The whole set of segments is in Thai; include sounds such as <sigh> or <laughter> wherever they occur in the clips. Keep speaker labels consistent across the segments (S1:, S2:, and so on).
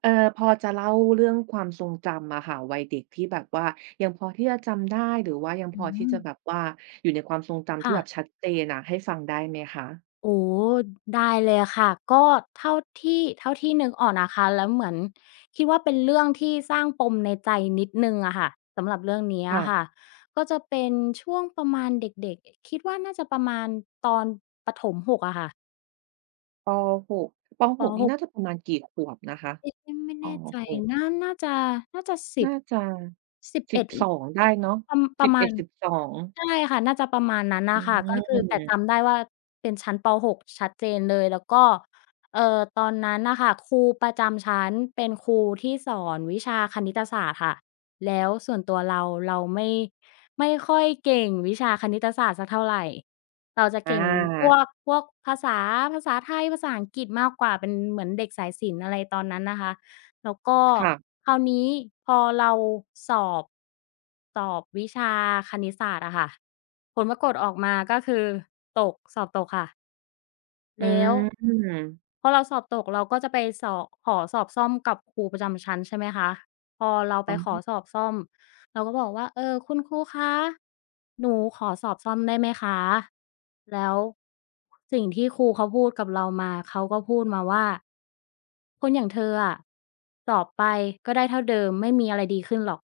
S1: เออพอจะเล่าเรื่องความทรงจำอะค่ะวัยเด็กที่แบบว่ายังพอที่จะจำได้หรือว่ายังพ
S2: อื
S1: อที่จะแบบ
S2: ม
S1: ว่าอยู่ในความทรงจำที่
S2: ค่ะ
S1: แบบชัดเจนอะให้ฟังได้ไหมคะ
S2: โอ้ได้เลยค่ะก็เท่าเท่าที่นึกออกนะคะแล้วเหมือนคิดว่าเป็นเรื่องที่สร้างปมในใจนิดนึงอะค่ะสำหรับเรื่องนี้อะค่ะ
S1: ค่ะ
S2: ก็จะเป็นช่วงประมาณเด็กๆคิดว่าน่าจะประมาณตอนประถม6อะค่ะ
S1: ปหกป
S2: ป
S1: หก
S2: ห
S1: นี่น่าจะประมาณกี่ขวบนะคะ
S2: เอ๊ะไม่
S1: ป
S2: แน่ใจ
S1: หก
S2: น่าจะน่าจะ10
S1: น่าจะสิบ
S2: 11
S1: สองได้
S2: 10
S1: เนาะ
S2: ป
S1: สิ
S2: ระ
S1: บเอ
S2: มา
S1: ด
S2: ณ
S1: สิบสอง
S2: ใช่ค่ะน่าจะประมาณนั้น
S1: อื
S2: น่ะค่ะก็คือแต่
S1: ม
S2: จำได้ว่าเป็นชั้นปหกชัดเจนเลย แล้วก็เอ่อตอนนั้นน่ะค่ะครูประจำชั้นเป็นครูที่สอนวิชาคณิตศาสตร์ค่ะแล้วส่วนตัวเราไม่ค่อยเก่งวิชาคณิตศาสตร์สักเท่าไร เราจะ
S1: อ
S2: เก่ง
S1: า
S2: พวกภาษาไทยภาษาอังกฤษมากกว่าเป็นเหมือนเด็กสายศิลป์อะไรตอนนั้นนะคะแล้วก็
S1: ค่ะ
S2: คราวนี้พอเราสอบสอบวิชาคณิตศาสตร์อะค่ะผลปรากฏออกมาก็คือสอบตกค่ะ
S1: อื
S2: แล้ว
S1: ม
S2: พอเราสอบตกเราก็จะไปสอบขอสอบซ่อมกับครูประจำชั้นใช่ไหมคะพอเราไป
S1: อ๋
S2: ขอ
S1: อ
S2: สอบซ่อมเราก็บอกว่าเออคุณครูคะหนูขอสอบซ่อมได้ไหมคะแล้วสิ่งที่ครูเขาพูดกับเรามาเขาก็พูดมาว่าคนอย่างเธออะสอบไปก็ได้เท่าเดิมไม่มีอะไรดีขึ้นหรอก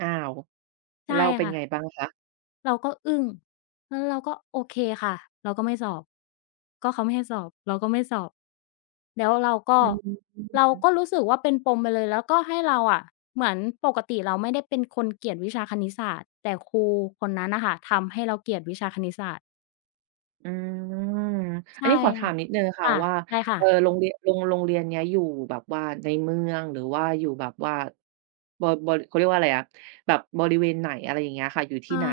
S1: อ้าว
S2: ใช่
S1: เล้เป็น
S2: ค่ะ
S1: ไงบ้างคะ
S2: เราก็อึ้งแล้วเราก็โอเคค่ะเราก็ไม่สอบก็เขาไม่ให้สอบเราก็ไม่สอบ แล้วเราก็
S1: อืม
S2: เราก็รู้สึกว่าเป็นปมไปเลยแล้วก็ให้เราอะเหมือนปกติเราไม่ได้เป็นคนเกลียดวิชาคณิตศาสตร์แต่ครูคนนั้นน่ะค่ะทำให้เราเกลียดวิชาคณิตศาสตร์
S1: อืมอัน
S2: ใช่
S1: นี้ขอถา
S2: ค่ะ
S1: มนิดหนึ่งค่ะ
S2: ค่ะ
S1: ว่า
S2: ใช่ค่ะ
S1: โรงเรียนโรงเรียนเนี้ยอยู่แบบว่าในเมือง หรือว่าอยู่แบบว่าบบเขาเรียกว่าอะไรอะแบบบริเวณไหนอะไรอย่างเงี้ยค่ะอยู่ที่
S2: เอา
S1: ไหน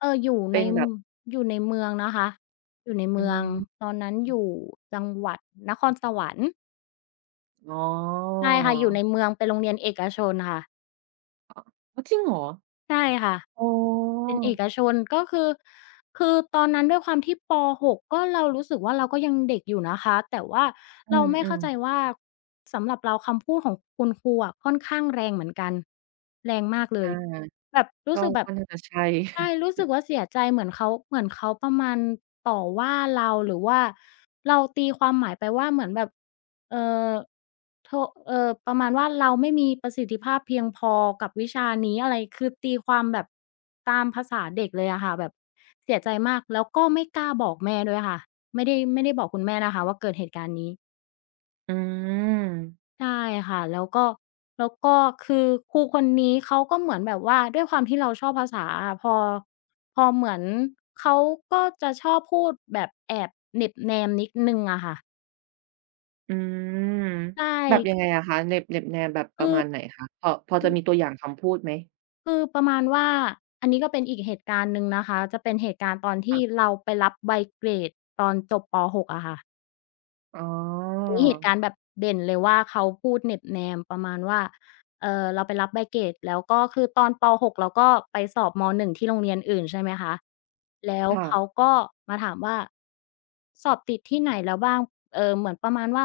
S2: เอออยู่ใน
S1: เป็นแบบ
S2: เมืองนะคะอยู่ใน
S1: อื
S2: เมือง
S1: ม
S2: ตอนนั้นอยู่จังหวัดนครสวรรค์
S1: อ๋อ
S2: ใช่ค่ะอยู่ในเมืองเป็นโรงเรียนเอกชนค่ะ
S1: อ้าวจริงเหรอ
S2: ใช่ค่ะ
S1: อ๋อ
S2: เป็นเอกชนก็คือตอนนั้นด้วยความที่ป6กก็เรารู้สึกว่าเราก็ยังเด็กอยู่นะคะแต่ว่า
S1: อื
S2: เราไม่เข้าใจ
S1: ม
S2: ว่าสำหรับเราคำพูดของคุณครูอะค่อนข้างแรงเหมือนกันแรงมากเล
S1: ๆอ
S2: ย
S1: า
S2: แบบรู้
S1: ก็
S2: สึกแบบ
S1: ก็น่าจะใช่
S2: ใช่
S1: <laughs>
S2: รู้สึกว่าเสียใจเหมือนเขาประมาณต่อว่าเราหรือว่าเราตีความหมายไปว่าเหมือนแบบ เอ่อโทเอ่อประมาณว่าเราไม่มีประสิทธิภาพเพียงพอกับวิชานี้อะไรคือตีความแบบตามภาษาเด็กเลยอะค่ะแบบเสียใจมากแล้วก็ไม่กล้าบอกแม่ด้วยค่ะไม่ได้บอกคุณแม่นะคะว่าเกิดเหตุการณ์นี้
S1: อืม
S2: ใช่ค่ะแล้วก็แล้วก็คือครูคนนี้เขาก็เหมือนแบบว่าด้วยความที่เราชอบภาษาอะพอเหมือนเขาก็จะชอบพูดแบบแอบเหน็บแนมนิดหนึ่งอะค่ะ
S1: อืม
S2: ใช่
S1: แบบยังไงอะคะเน็บแนมแบบประมาณไหนคะพอจะมีตัวอย่างคำพูดไหม
S2: คือประมาณว่าอันนี้ก็เป็นอีกเหตุการณ์หนึ่งนะคะจะเป็นเหตุการณ์ตอนที่
S1: ค่ะ
S2: เราไปรับใบเกรดตอนจบป6อะค่ะ
S1: อ๋อ
S2: อันนี้เหตุการณ์แบบเด่นเลยว่าเขาพูดเหน็บแนมประมาณว่าเราไปรับใบเกรดแล้วก็คือตอนป6เราก็ไปสอบม1ที่โรงเรียนอื่นใช่ไหมคะแล้วเขา
S1: ค่ะ
S2: ก็มาถามว่าสอบติดที่ไหนแล้วบ้างเหมือนประมาณว่า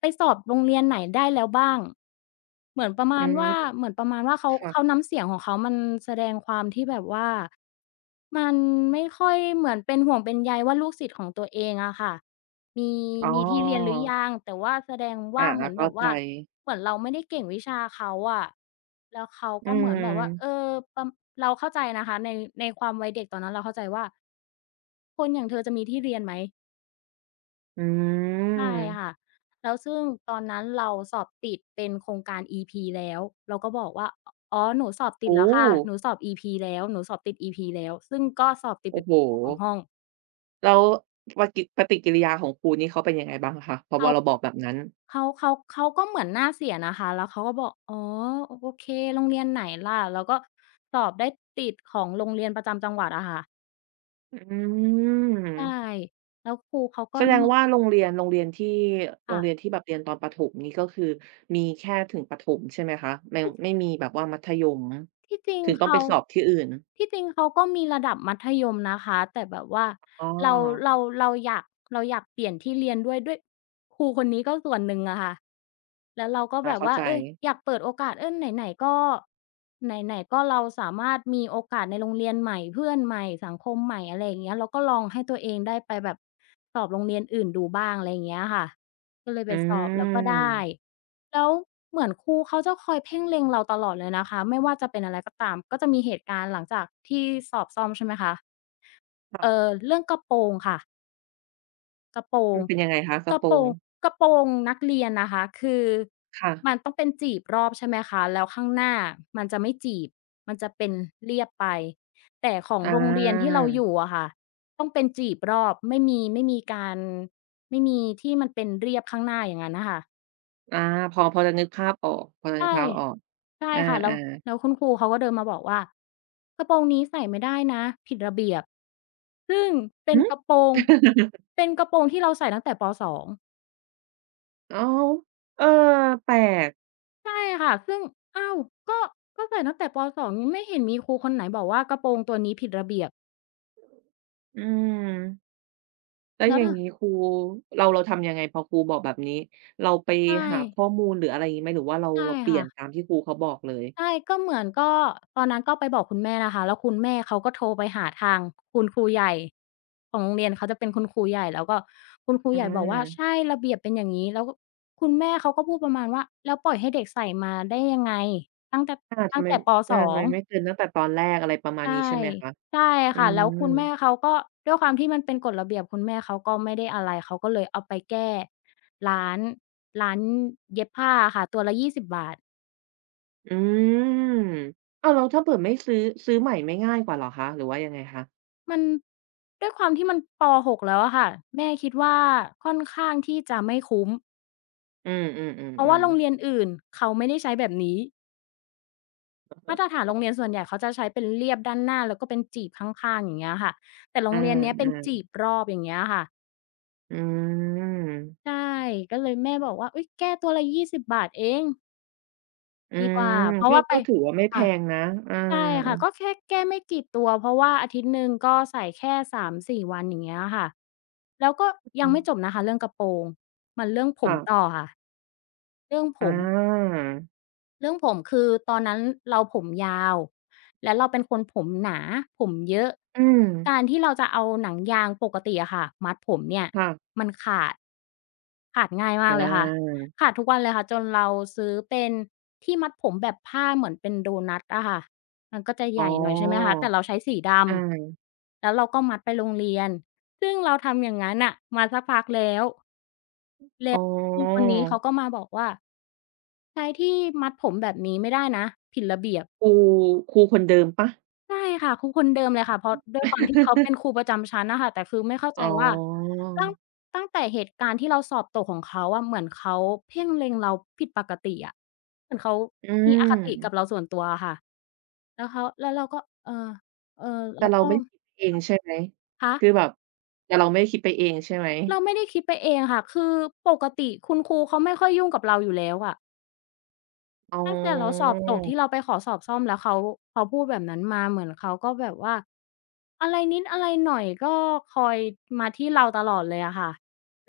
S2: ไปสอบโรงเรียนไหนได้แล้วบ้างเหมือนประ
S1: อื
S2: มาณ
S1: ม
S2: ว่าเหมือนประมาณว่าเขา
S1: ค่ะ
S2: น้ำเสียงของเขามันแสดงความที่แบบว่ามันไม่ค่อยเหมือนเป็นห่วงเป็นใยว่าลูกศิษย์ของตัวเองอะค่ะ มี
S1: อ๋อ
S2: มีที่เรียนหรือยังแต่ว่าแสดงว่า
S1: อา
S2: เหมือ
S1: ๆ
S2: นแบ
S1: เข้า
S2: บ
S1: ใจ
S2: ว่าเหมือนเราไม่ได้เก่งวิชาเขาอะแล้วเขา
S1: อื
S2: ก็เหมือนแบบว่าเออ
S1: ม
S2: ประเราเข้าใจนะคะในความวัยเด็กตอนนั้นเราเข้าใจว่าคนอย่างเธอจะมีที่เรียนไหม
S1: อื
S2: ใช่ค่ะ
S1: ม
S2: แล้วซึ่งตอนนั้นเราสอบติดเป็นโครงการ EP แล้วเราก็บอกว่าออ๋อหนูสอบติด
S1: โอ้
S2: แล้วค่ะหนู
S1: โฮ
S2: สอบ EP แล้วหนูสอบติด EP แล้วซึ่งก็สอบติด
S1: โอ้
S2: เป็น
S1: โฮ
S2: <unintelligible> ของห้อง
S1: แล้วปะกิปฏิกิริยาของครูนี่เขาเป็นยังไงบ้างคะพอพ
S2: เขา
S1: อเราบอกแบบนั้น
S2: เขาก็เหมือนหน้าเสียนะคะแล้วเขาก็บอกอ๋อโอเคโรงเรียนไหนล่ะแล้วก็สอบได้ติดของโรงเรียนประจำจังหวัดอะค่ะ
S1: อื
S2: ใช่
S1: ม
S2: แล้วครูเขาก็
S1: แสดง
S2: น
S1: ว่าโรง
S2: ค่ะ
S1: เรียนที่แบบเรียนตอนประถมนี่ก็คือมีแค่ถึงประถมใช่ไหมคะไม่มีแบบว่ามัธยม
S2: ที่จริง
S1: ถึงต้องไป
S2: เขา
S1: สอบที่อื่น
S2: ที่จริงเขาก็มีระดับมัธยมนะคะแต่แบบว่า
S1: อ๋อ
S2: เราเราเราอยากเราอยากเปลี่ยนที่เรียนด้วยครูคนนี้ก็ส่วนหนึ่งอะค่ะแล้วเราก็
S1: อา
S2: แบบ
S1: เข้า
S2: ว่า
S1: ใจ
S2: อยากเปิดโอกาสไหนๆก็ไหนๆก็เราสามารถมีโอกาสในโรงเรียนใหม่เพื่อนใหม่สังคมใหม่อะไรอย่างเงี้ยเราก็ลองให้ตัวเองได้ไปแบบสอบโรงเรียนอื่นดูบ้างอะไรอย่างเงี้ยค่ะก็เลยไป
S1: อื
S2: สอบแล้วก็ได้
S1: ม
S2: แล้วเหมือนครูเขาจะคอยเพ่งเล็งเราตลอดเลยนะคะไม่ว่าจะเป็นอะไรก็ตามก็จะมีเหตุการณ์หลังจากที่สอบซ่อมใช่ไหมคะ
S1: ค่ะ
S2: เรื่องกระโปรงค่ะกระโปร
S1: มั
S2: ง
S1: นเป็นยังไงคะก
S2: ก
S1: ระ
S2: ระ
S1: โปร
S2: โปร
S1: ง
S2: งกระโปรงนักเรียนนะคะคือ
S1: ค่ะ
S2: มันต้องเป็นจีบรอบใช่ไหมคะแล้วข้างหน้ามันจะไม่จีบมันจะเป็นเรียบไปแต่ของ
S1: อ
S2: โรงเรียนที่
S1: า
S2: เราอยู่อะค่ะต้องเป็นจีบรอบไม่มีไม่มีการไม่มีที่มันเป็นเรียบข้างหน้าอย่างงั้นน่ะค่ะ
S1: อาพอจะนึกภาพออกพอจะนึก
S2: ใช่
S1: ภาพออก
S2: ใช่
S1: อา
S2: ค่ะแล้วคุณครูเขาก็เดินมาบอกว่ากระโปรงนี้ใส่ไม่ได้นะผิดระเบียบซึ่ง
S1: ๆ
S2: เป็น
S1: หือ
S2: กระโปรงเป็นกระโปรงที่เราใส่ตั้งแต่ปสอง
S1: อ้าวเออแปลก
S2: ใช่ค่ะซึ่งอ้าวก็ก็ใส่ตั้งแต่ปสองยังไม่เห็นมีครูคนไหนบอกว่ากระโปรงตัวนี้ผิดระเบียบ
S1: อืมแล้ว
S2: แล้
S1: อ
S2: ว
S1: ย่าง
S2: ถ้า
S1: งี้ครูเราทำยังไงพอครูบอกแบบนี้เราไป
S2: ใช่
S1: หาข้อมูลหรืออะไรงี้ไหมหรือว่าเรา
S2: ใช่
S1: เราเปลี่ยน
S2: ค่ะ
S1: ตามที่ครูเขาบอกเลย
S2: ใช่ก็เหมือนก็ตอนนั้นก็ไปบอกคุณแม่นะคะแล้วคุณแม่เขาก็โทรไปหาทางคุณครูใหญ่ของโรงเรียนเขาจะเป็นคุณครูใหญ่แล้วก็คุณครู
S1: อ
S2: ใหญ่บอกว่า
S1: า
S2: ใช่ระเบียบเป็นอย่างงี้แล้วก็คุณแม่เขาก็พูดประมาณว่าแล้วปล่อยให้เด็กใส่มาได้ยังไงตั้งแต่
S1: อาทำ
S2: ตั้ง
S1: ไม
S2: แต่ป
S1: อาทำไม
S2: 2"
S1: ไม่เตือนตั้งแต่ตอนแรกอะไรประมาณ
S2: ใช่
S1: นี้ใช่ไหมคะ
S2: ใช่
S1: อื
S2: ค่ะแล้วคุณ
S1: ม
S2: แม่เขาก็ด้วยความที่มันเป็นกฎระเบียบคุณแม่เขาก็ไม่ได้อะไรเขาก็เลยเอาไปแก้ร้านร้านเย็บผ้าอะค่ะตัวละยี่สิบบาท
S1: อืมอ้าวแล้วถ้าเผื่อไม่ซื้อซื้อใหม่ไม่ง่ายกว่าเหรอคะหรือว่ายังไงคะ
S2: มันด้วยความที่มันปห6แล้วอะค่ะแม่คิดว่าค่อนข้างที่จะไม่คุ้ม
S1: อืม
S2: เพราะว่าโร
S1: ๆ
S2: ง
S1: ๆ
S2: เรี
S1: ๆ
S2: ยนอื่นเขาไม่ได้ใช้แบบนี้
S1: เออ
S2: มาตรฐาน
S1: อ๋อ
S2: โรงเรียนส่วนใหญ่เขาจะใช้เป็นเรียบด้านหน้าแล้วก็เป็นจีบข้างๆอย่างเงี้ยค่ะแต่โร
S1: อา
S2: งเรียนเนี้ยเป็นจี
S1: ๆ
S2: บรอบอย่างเงี้ยค่ะ
S1: อืม
S2: ใช่ก็เลยแม่บอกว่าอุ๊ยแก้ตัวละ20บบาทเอง
S1: อื
S2: ดีก
S1: ม
S2: ว่าเพราะ
S1: ก็
S2: ว่าไป
S1: ก็ถือว่าไม่แพ
S2: ค่ะ
S1: งนะอา
S2: ใช่ค่ะก็แค่แก้ไม่กี่ตัวเพราะว่าอาทิตย์หนึ่งก็ใส่แค่3-4วันอย่างเงี้ยค่ะแล้วก็ยั
S1: อื
S2: งไม่จบ
S1: ม
S2: นะคะเรื่องกระโปรงมันเรื่องผมต่
S1: ค่ะ
S2: อค่ะผ
S1: อ
S2: ม
S1: า
S2: เรื่องผมคือตอนนั้นเราผมยาวแล้วเราเป็นคนผมหนาผมเยอะ
S1: อืม
S2: การที่เราจะเอาหนังยางปกติอะค่ะมัดผมเนี่ย
S1: ค่ะ
S2: มันขาดขาดง่ายมา
S1: อ
S2: กเลยค่ะ
S1: า
S2: ขาดทุกวันเลยค่ะจนเราซื้อเป็นที่มัดผมแบบผ้าเหมือนเป็นโดนัตอะค่ะมันก็จะ
S1: อ๋
S2: ให
S1: อ
S2: ญ่หน่อยใช่ไหมคะแต่เราใช้สีด
S1: อา
S2: ำแล้วเราก็มัดไปโรงเรียนซึ่งเราทำอย่างงั้นน่ะมาสักพักแล้ว
S1: อ๋อ
S2: ครูคนนี้เขาก็มาบอกว่าใช้ที่มัดผมแบบนี้ไม่ได้นะผิดระเบียบ
S1: ครูคนเดิมเปล่า
S2: ใช่ค่ะครูคนเดิมเลยค่ะเพราะด้วยความที่เขาเป็
S1: <laughs>
S2: นครูประจำชั้นน่ะค่ะแต่คือไม่เข้า
S1: อ๋
S2: ใจว่า
S1: อ
S2: ตั้งตั้งแต่เหตุการณ์ที่เราสอบตกของเขาอะเหมือนเขาเพ่งเล็งเราผิดปกติอะเหมือนเขา
S1: อื
S2: มีอคติกับ
S1: ม
S2: เราส่วนตัวอะค่ะแล้วเขาแล้วเราก็เออเออ
S1: แต่
S2: เรา
S1: เรา
S2: ก็
S1: ไม่ได้คิดเองใช่ไหม
S2: คะ
S1: คือแบบแต่เราไม่ได้คิดไปเองใช่ไหม
S2: เราไม่ได้คิดไปเองค่ะคือปกติคุณครูเขาไม่ค่อยยุ่งกับเราอยู่แล้วอะ
S1: อ๋อ
S2: ตั้งแต่เราสอบตกที่เราไปขอสอบซ่อมแล้วเขาพูดแบบนั้นมาเหมือนเขาก็แบบว่าอะไรนิดอะไรหน่อยก็คอยมาที่เราตลอดเลยอะค่ะ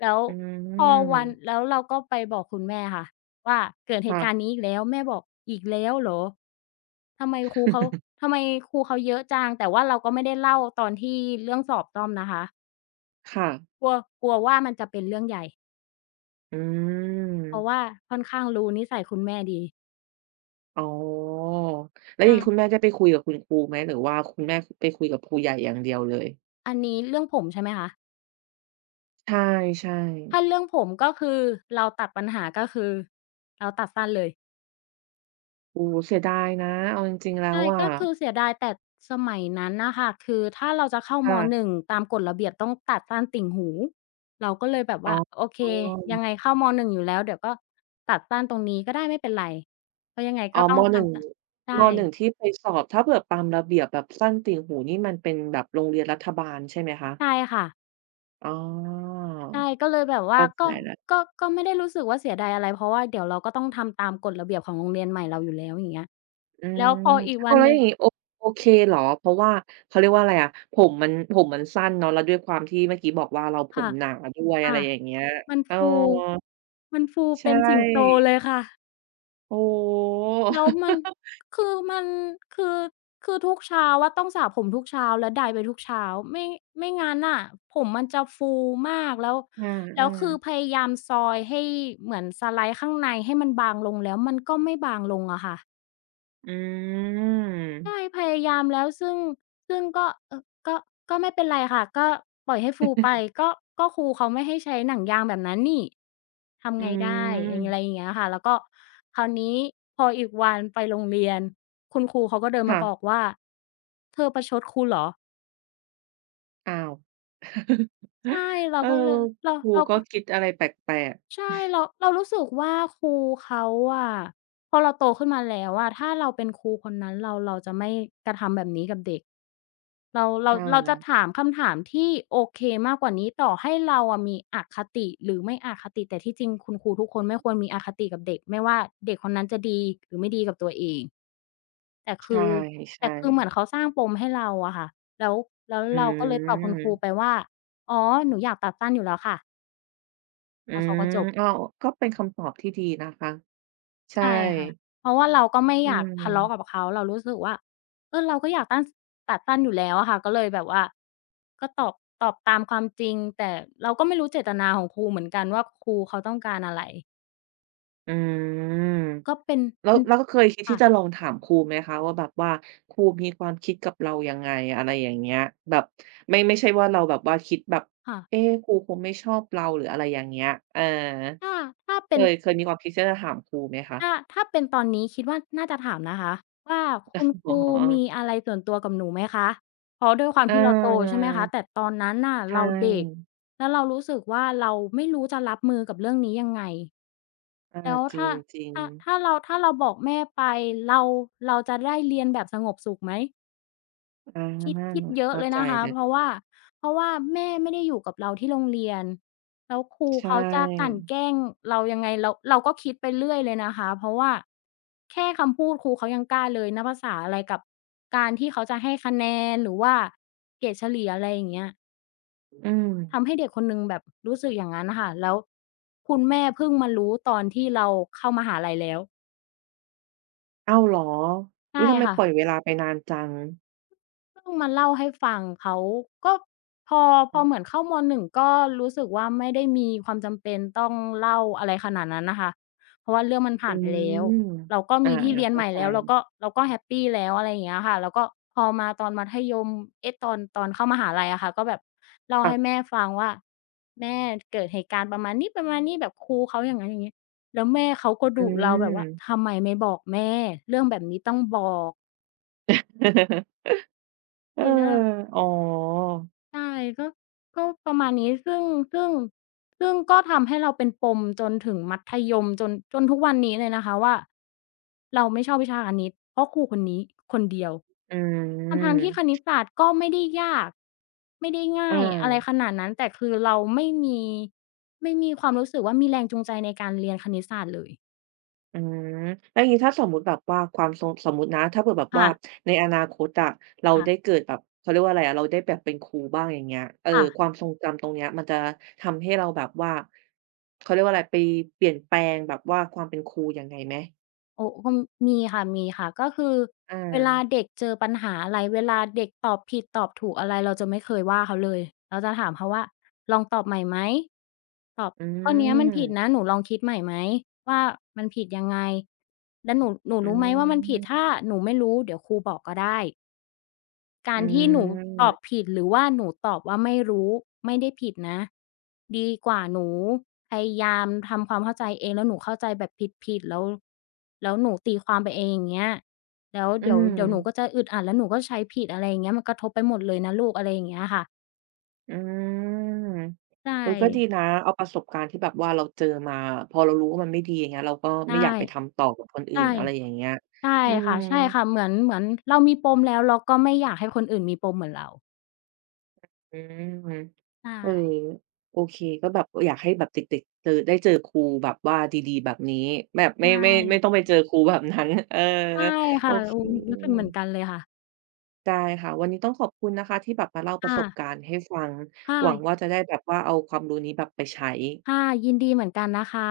S2: แล้ว
S1: อื
S2: พอวัน
S1: ม
S2: แล้วเราก็ไปบอกคุณแม่ค่ะว่าเกิดเหตุ
S1: ค่ะ
S2: การณ์นี้อีกแล้วแม่บอกอีกแล้วเหรอทำไมครูเขา
S1: <laughs>
S2: ทำไมครูเขาเยอะจังแต่ว่าเราก็ไม่ได้เล่าตอนที่เรื่องสอบซ่อมนะคะ
S1: ค่ะ
S2: กลัวกลัวว่ามันจะเป็นเรื่องใหญ่
S1: อื
S2: เพราะว่า
S1: ม
S2: ค่อนข้างรู้นิสัยคุณแม่ดี
S1: อ๋อแล้วอย่าง
S2: ใช่
S1: งี้คุณแม่ได้ไปคุยกับคุณครูไหมหรือว่าคุณแม่ไปคุยกับครูใหญ่อย่างเดียวเลย
S2: อันนี้เรื่องผมใช่ไหมคะ
S1: ใช่
S2: ถ้า
S1: ๆ
S2: เรื่องผมก็คือเราตัดปัญหาก็คือเราตัดสั้นเลย
S1: โอ้โฮเสียดายนะเอาจริงๆแล้ว
S2: ใช่
S1: อะ
S2: ก็คือเสียดายแต่สมัยนั้นน่ะค่ะคือถ้าเราจะเข้าม
S1: ค่ะ
S2: 1ตามกฎระเบียบต้องตัดสั้นติ่งหูเราก็เลยแบบ
S1: อ๋
S2: ว่า
S1: อ
S2: โอเคยังไงเข้าม1อยู่แล้วเดี๋ยวก็ตัดสั้นตรงนี้ก็ได้ไม่เป็นไรเพราะยังไง
S1: อ๋อ
S2: ก็ต้อ
S1: ม
S2: ง
S1: 1
S2: ทำตใช่
S1: ที่ไปสอบถ้าเผื่อตามระเบียบแบบสั้นติ่งหูนี่มันเป็นแบบโรงเรียนรัฐบาลใช่ไหมคะ
S2: ใช่ค่ะ
S1: อ๋อ
S2: ใช่ก็เลยแบบว่า
S1: เข้าใจ
S2: ก็
S1: แล้ว
S2: ก็ก็ไม่ได้รู้สึกว่าเสียดายอะไรเพราะว่าเดี๋ยวเราก็ต้องทำตามกฎระเบียบของโรงเรียนใหม่เราอยู่แล้วอย่างเงี้ย
S1: อื
S2: แล้ว
S1: ม
S2: พออีก
S1: อ้า
S2: วั
S1: ว
S2: น
S1: แล้ว
S2: ห
S1: อ
S2: นึ่ง
S1: ย่างงี้โอโอเคเหรอเพราะว่าเขาเรียกว่าอะไรอะผมมันสั้นเนาะแล้วด้วยความที่เมื่อกี้บอกว่าเราผม
S2: ค่ะ
S1: หนาด้วยอะไร
S2: ค่ะ
S1: อย่างเงี้ย
S2: มัน
S1: เออ
S2: ฟูมันฟู
S1: ใช่
S2: เป็นสิงโตเลยค่ะ
S1: โอ้
S2: แล้วมัน
S1: <laughs> โ
S2: คือมันคือคือทุกเช้าอะต้องสระผมทุกเช้าและไดร์ไปทุกเช้าไม่ไม่งั้นน่ะผมมันจะฟูมากแล้ว
S1: ฮ
S2: แล้ว
S1: อา
S2: คือพ
S1: ๆ
S2: ยายามซอยให้เหมือนสไลด์ข้างในให้มันบางลงแล้วมันก็ไม่บางลงอะค่ะ
S1: อื
S2: ใช่
S1: ม
S2: พยายามแล้วซึ่งก็ก็ก็ไม่เป็นไรค่ะก็ปล่อยให้ฟูไปก็ก็ครูเขาไม่ให้ใช้หนังยางแบบนั้นนี่ทำ
S1: อื
S2: ไงได้อย่างอะไรอ
S1: ม
S2: ย่างเงี้ยค่ะแล้วก็คราวนี้พออีกวันไปโรงเรียนคุณครูเขาก็เดินมาบอก
S1: ค่ะ
S2: ว่าเธอประชดครูเหรอ
S1: อ้าว <laughs>
S2: ใช่เรา
S1: เออ
S2: ก็เลยเรา
S1: ครู
S2: เรา
S1: ก็
S2: ก็
S1: คิดอะไรแปลก
S2: ใช่เรารู้สึกว่าครูเขาอะพอเราโตขึ้นมาแล้วอะถ้าเราเป็นครูคนนั้นเราจะไม่กระทำแบบนี้กับเด็กเรา
S1: ๆ
S2: เรา
S1: อ
S2: เราจะ
S1: า
S2: ถามคำถามที่โอเคมากกว่านี้ต่อให้เราอะมีอคติหรือไม่อคติแต่ที่จริงคุณครูทุกคนไม่ควรมีอคติกับเด็กไม่ว่าเด็กคนนั้นจะดีหรือไม่ดีกับตัวเองแต่
S1: ใช่
S2: คือแต่คือเหมือน
S1: ๆ
S2: เขาสร้างปมให้เราอะค่ะแล้ว
S1: อื
S2: เราก็เลยตอบ
S1: ม
S2: คุณครูไปว่าอ๋อหนูอยากตัดสั้นอยู่แล้วค่ะ
S1: อื
S2: แล้วเขา
S1: ม
S2: ก็จบ
S1: อ้าวก็เป็นคำตอบที่ดีนะคะใช่
S2: ใช่ค่ะเพราะว่าเราก็ไม่
S1: อื
S2: อยาก
S1: ม
S2: ทะเลาะกับเขาเรารู้สึกว่าเออเราก็อยากตั้นตัดสั้นอยู่แล้วอะค่ะก็เลยแบบว่าก็ตอบตอบตามความจริงแต่เราก็ไม่รู้เจตนาของครูเหมือนกันว่าครูเขาต้องการอะไร
S1: อืม
S2: ก็เป็น
S1: แล้ว
S2: เป็น
S1: แล้วก็เคยคิดที่
S2: ค่ะ
S1: จะลองถามครูไหมคะว่าแบบว่าครูมีความคิดกับเรายังไงอะไรอย่างเงี้ยแบบไม่ไม่ใช่ว่าเราแบบว่าคิดแบบ
S2: ค่ะ
S1: เอ๊ะครูคงไม่ชอบเราหรืออะไรอย่างเงี้ยเออ
S2: ถ้าถ้า
S1: เค
S2: เป็น
S1: ยเคยมีความคิดที่จะถามครูไหมคะ
S2: ถ้าเป็นตอนนี้คิดว่าน่าจะถามนะคะว่าคุณ
S1: <laughs>
S2: ค
S1: อ๋อ
S2: รูมีอะไรส่วนตัวกับหนูไหมคะเพราะด้วยความ
S1: อ
S2: ที่เราโตใช่
S1: า
S2: ไหมคะแต่ตอนนั้นน่ะ
S1: ใช่
S2: เราเด็กแล้วเรารู้สึกว่าเราไม่รู้จะรับมือกับเรื่องนี้ยังไง
S1: อา
S2: แล้ว
S1: จริง
S2: ถ้าเราบอกแม่ไปเราเราจะได้เรียนแบบสงบสุขไหม
S1: ๆอา
S2: คิดเยอะ
S1: เข้า
S2: เลย
S1: ใจ
S2: นะคะ
S1: เลย
S2: เพราะว่าเพราะว่าแม่ไม่ได้อยู่กับเราที่โรงเรียนแล้วครู
S1: ใช่
S2: เขาจะกลั่นแกล้งเรายังไงเราก็คิดไปเรื่อยเลยนะคะเพราะว่าแค่คำพูดครูเขายังกล้าเลยนับภาษาอะไรกับการที่เขาจะให้คะแนนหรือว่าเกรดเฉลี่ยอะไรอย่างเงี้ย
S1: อืม
S2: ทำให้เด็กคนหนึ่งแบบรู้สึกอย่างงั้นน่ะค่ะแล้วคุณแม่เพิ่งมารู้ตอนที่เราเข้ามหาลัยแล้ว
S1: อ้าวเหรอ
S2: ใช่
S1: อุ๊ยทำไม
S2: ค่ะ
S1: ปล่อยเวลาไปนานจัง
S2: เพิ่งมาเล่าให้ฟังเขาก็พอ
S1: อา
S2: เหมือนเข้ามหนึ่งก็รู้สึกว่าไม่ได้มีความจำเป็นต้องเล่าอะไรขนาดนั้นน่ะค่ะเพราะว่าเรื่องมัน
S1: อื
S2: ผ่านไปแล้ว
S1: ม
S2: เราก็
S1: อา
S2: มีที่เรี
S1: ๆ
S2: ยนให
S1: เข้า
S2: ม่
S1: ใจ
S2: แล้วเราก็แฮปปีแล้วอะไรอย่างเงี้ยค่ะแล้วก็พอมาตอนมัธยมเอ๊ะตอนเข้ามหาลัยอะค่ะก็แบบเล่าให้
S1: ค่ะ
S2: แม่ฟังว่าแม่เกิดเหตุการณ์ประมาณนี้ประมาณนี้แบบครูเขาอย่างงั้นอย่างงี้แล้วแม่เขาก็
S1: อื
S2: ดุเราแบบว่า
S1: ม
S2: ทำไมไม่บอกแม่เรื่องแบบนี้ต้องบอก
S1: <laughs> เออ
S2: ไอ้เรื่อง
S1: อ๋อ
S2: ใช่ก็ก็ประมาณนี้ซึ่งซึ่งก็ทำให้เราเป็นปมจนถึงมัธยมจนทุกวันนี้เลยนะคะว่าเราไม่ชอบวิชาคณิตเพราะครูคนนี้คนเดียว
S1: อื
S2: ทั้งๆที่ค
S1: ม
S2: ณิตศาสตร์ก็ไม่ได้ยากไม่ได้ง่า
S1: อา
S2: ยอะไรขนาดนั้นแต่คือเราไม่มีความรู้สึกว่ามีแรงจูงใจในการเรียนคณิตศาสตร์เลย
S1: อืม แล้วอย่างนี้ถ้าสมมุติแบบว่าความทรงสมมุตินะ ถ้าเผื่อแบบว่า
S2: ค่ะ
S1: ในอนาคตอะเราได้
S2: ค่ะ
S1: เกิดแบบเขาเรียกว่าอะไรอะเราได้แบบเป็นครูบ้างอย่างเงี้ยเออ
S2: ค่ะ
S1: ความทรงจำตรงเนี้ยมันจะทำให้เราแบบว่าเขาเรียกว่าอะไรไปเปลี่ยนแปลงแบบว่าความเป็นครูยังไงไหม
S2: โอ้ก็มีค่ะมีค่ะก็คือ
S1: อา
S2: เวลาเด็กเจอปัญหาอะไรเวลาเด็กตอบผิดตอบถูกอะไรเราจะไม่เคยว่าเขาเลยเราจะถามเขาว่าลองตอบใหม่ไหมตอบ
S1: อื
S2: ข้อเนี้ยมันผิดนะ
S1: ม
S2: หนูลองคิดใหม่ไหมว่ามันผิดยังไงแล้วหนู
S1: อื
S2: รู้ไหมว่ามันผิด
S1: ม
S2: ถ้าหนูไม่รู้เดี๋ยวครูบอกก็ได้ กา
S1: อื
S2: รที่หนูตอบ
S1: ม
S2: ผิดหรือว่าหนูตอบว่าไม่รู้ไม่ได้ผิดนะดีกว่าหนูพยายามทำความเข้าใจเองแล้วหนูเข้าใจแบบผิดๆแล้วหนูตีความไปเองอย่างเงี้ยแล้ว
S1: อืม
S2: เดี๋ยวหนูก็จะอึดอัดแล้วหนูก็ใช้ผิดอะไรอย่างเงี้ยมันกระทบไปหมดเลยนะลูกอะไรอย่างเงี้ยค่ะ
S1: อืม
S2: ใช่
S1: เออก็ดีนะเอาประสบการณ์ที่แบบว่าเราเจอมาพอเรารู้ว่ามันไม่ดีอย่างเงี้ยเราก็ไม่
S2: ใช่
S1: อยากไปทำต่อกับคนอื่
S2: ใช่
S1: นอะไรอย่างเงี้ย
S2: ใช่
S1: อืม
S2: ค่ะใช่ค่ะเหมือนเรามีปมแล้วเราก็ไม่อยากให้คนอื่นมีปมเหมือนเรา
S1: อืมเออ
S2: ใช่
S1: โอเคก็แบบเอออยากให้แบบเด็กๆเจอได้เจอครูแบบว่าดีๆแบบนี้แบบ
S2: ใช
S1: ไม่ไม่ไม่ต้อ
S2: ่
S1: งไปเจอครูแบบนั้น <laughs> เออ
S2: ใช่ค่ะโอ้
S1: อื
S2: รู้สึก
S1: ม
S2: เหมือนกันเลยค่ะ
S1: ได้ค่ะวันนี้ต้องขอบคุณนะคะที่แบบมาเล่าประส
S2: ค่ะ
S1: บการณ์ให้ฟัง
S2: ค
S1: หวังว่า
S2: ่ะ
S1: จะได้แบบว่าเอาความรู้นี้แบบไปใช้
S2: ค่ะยินดีเหมือนกันนะคะ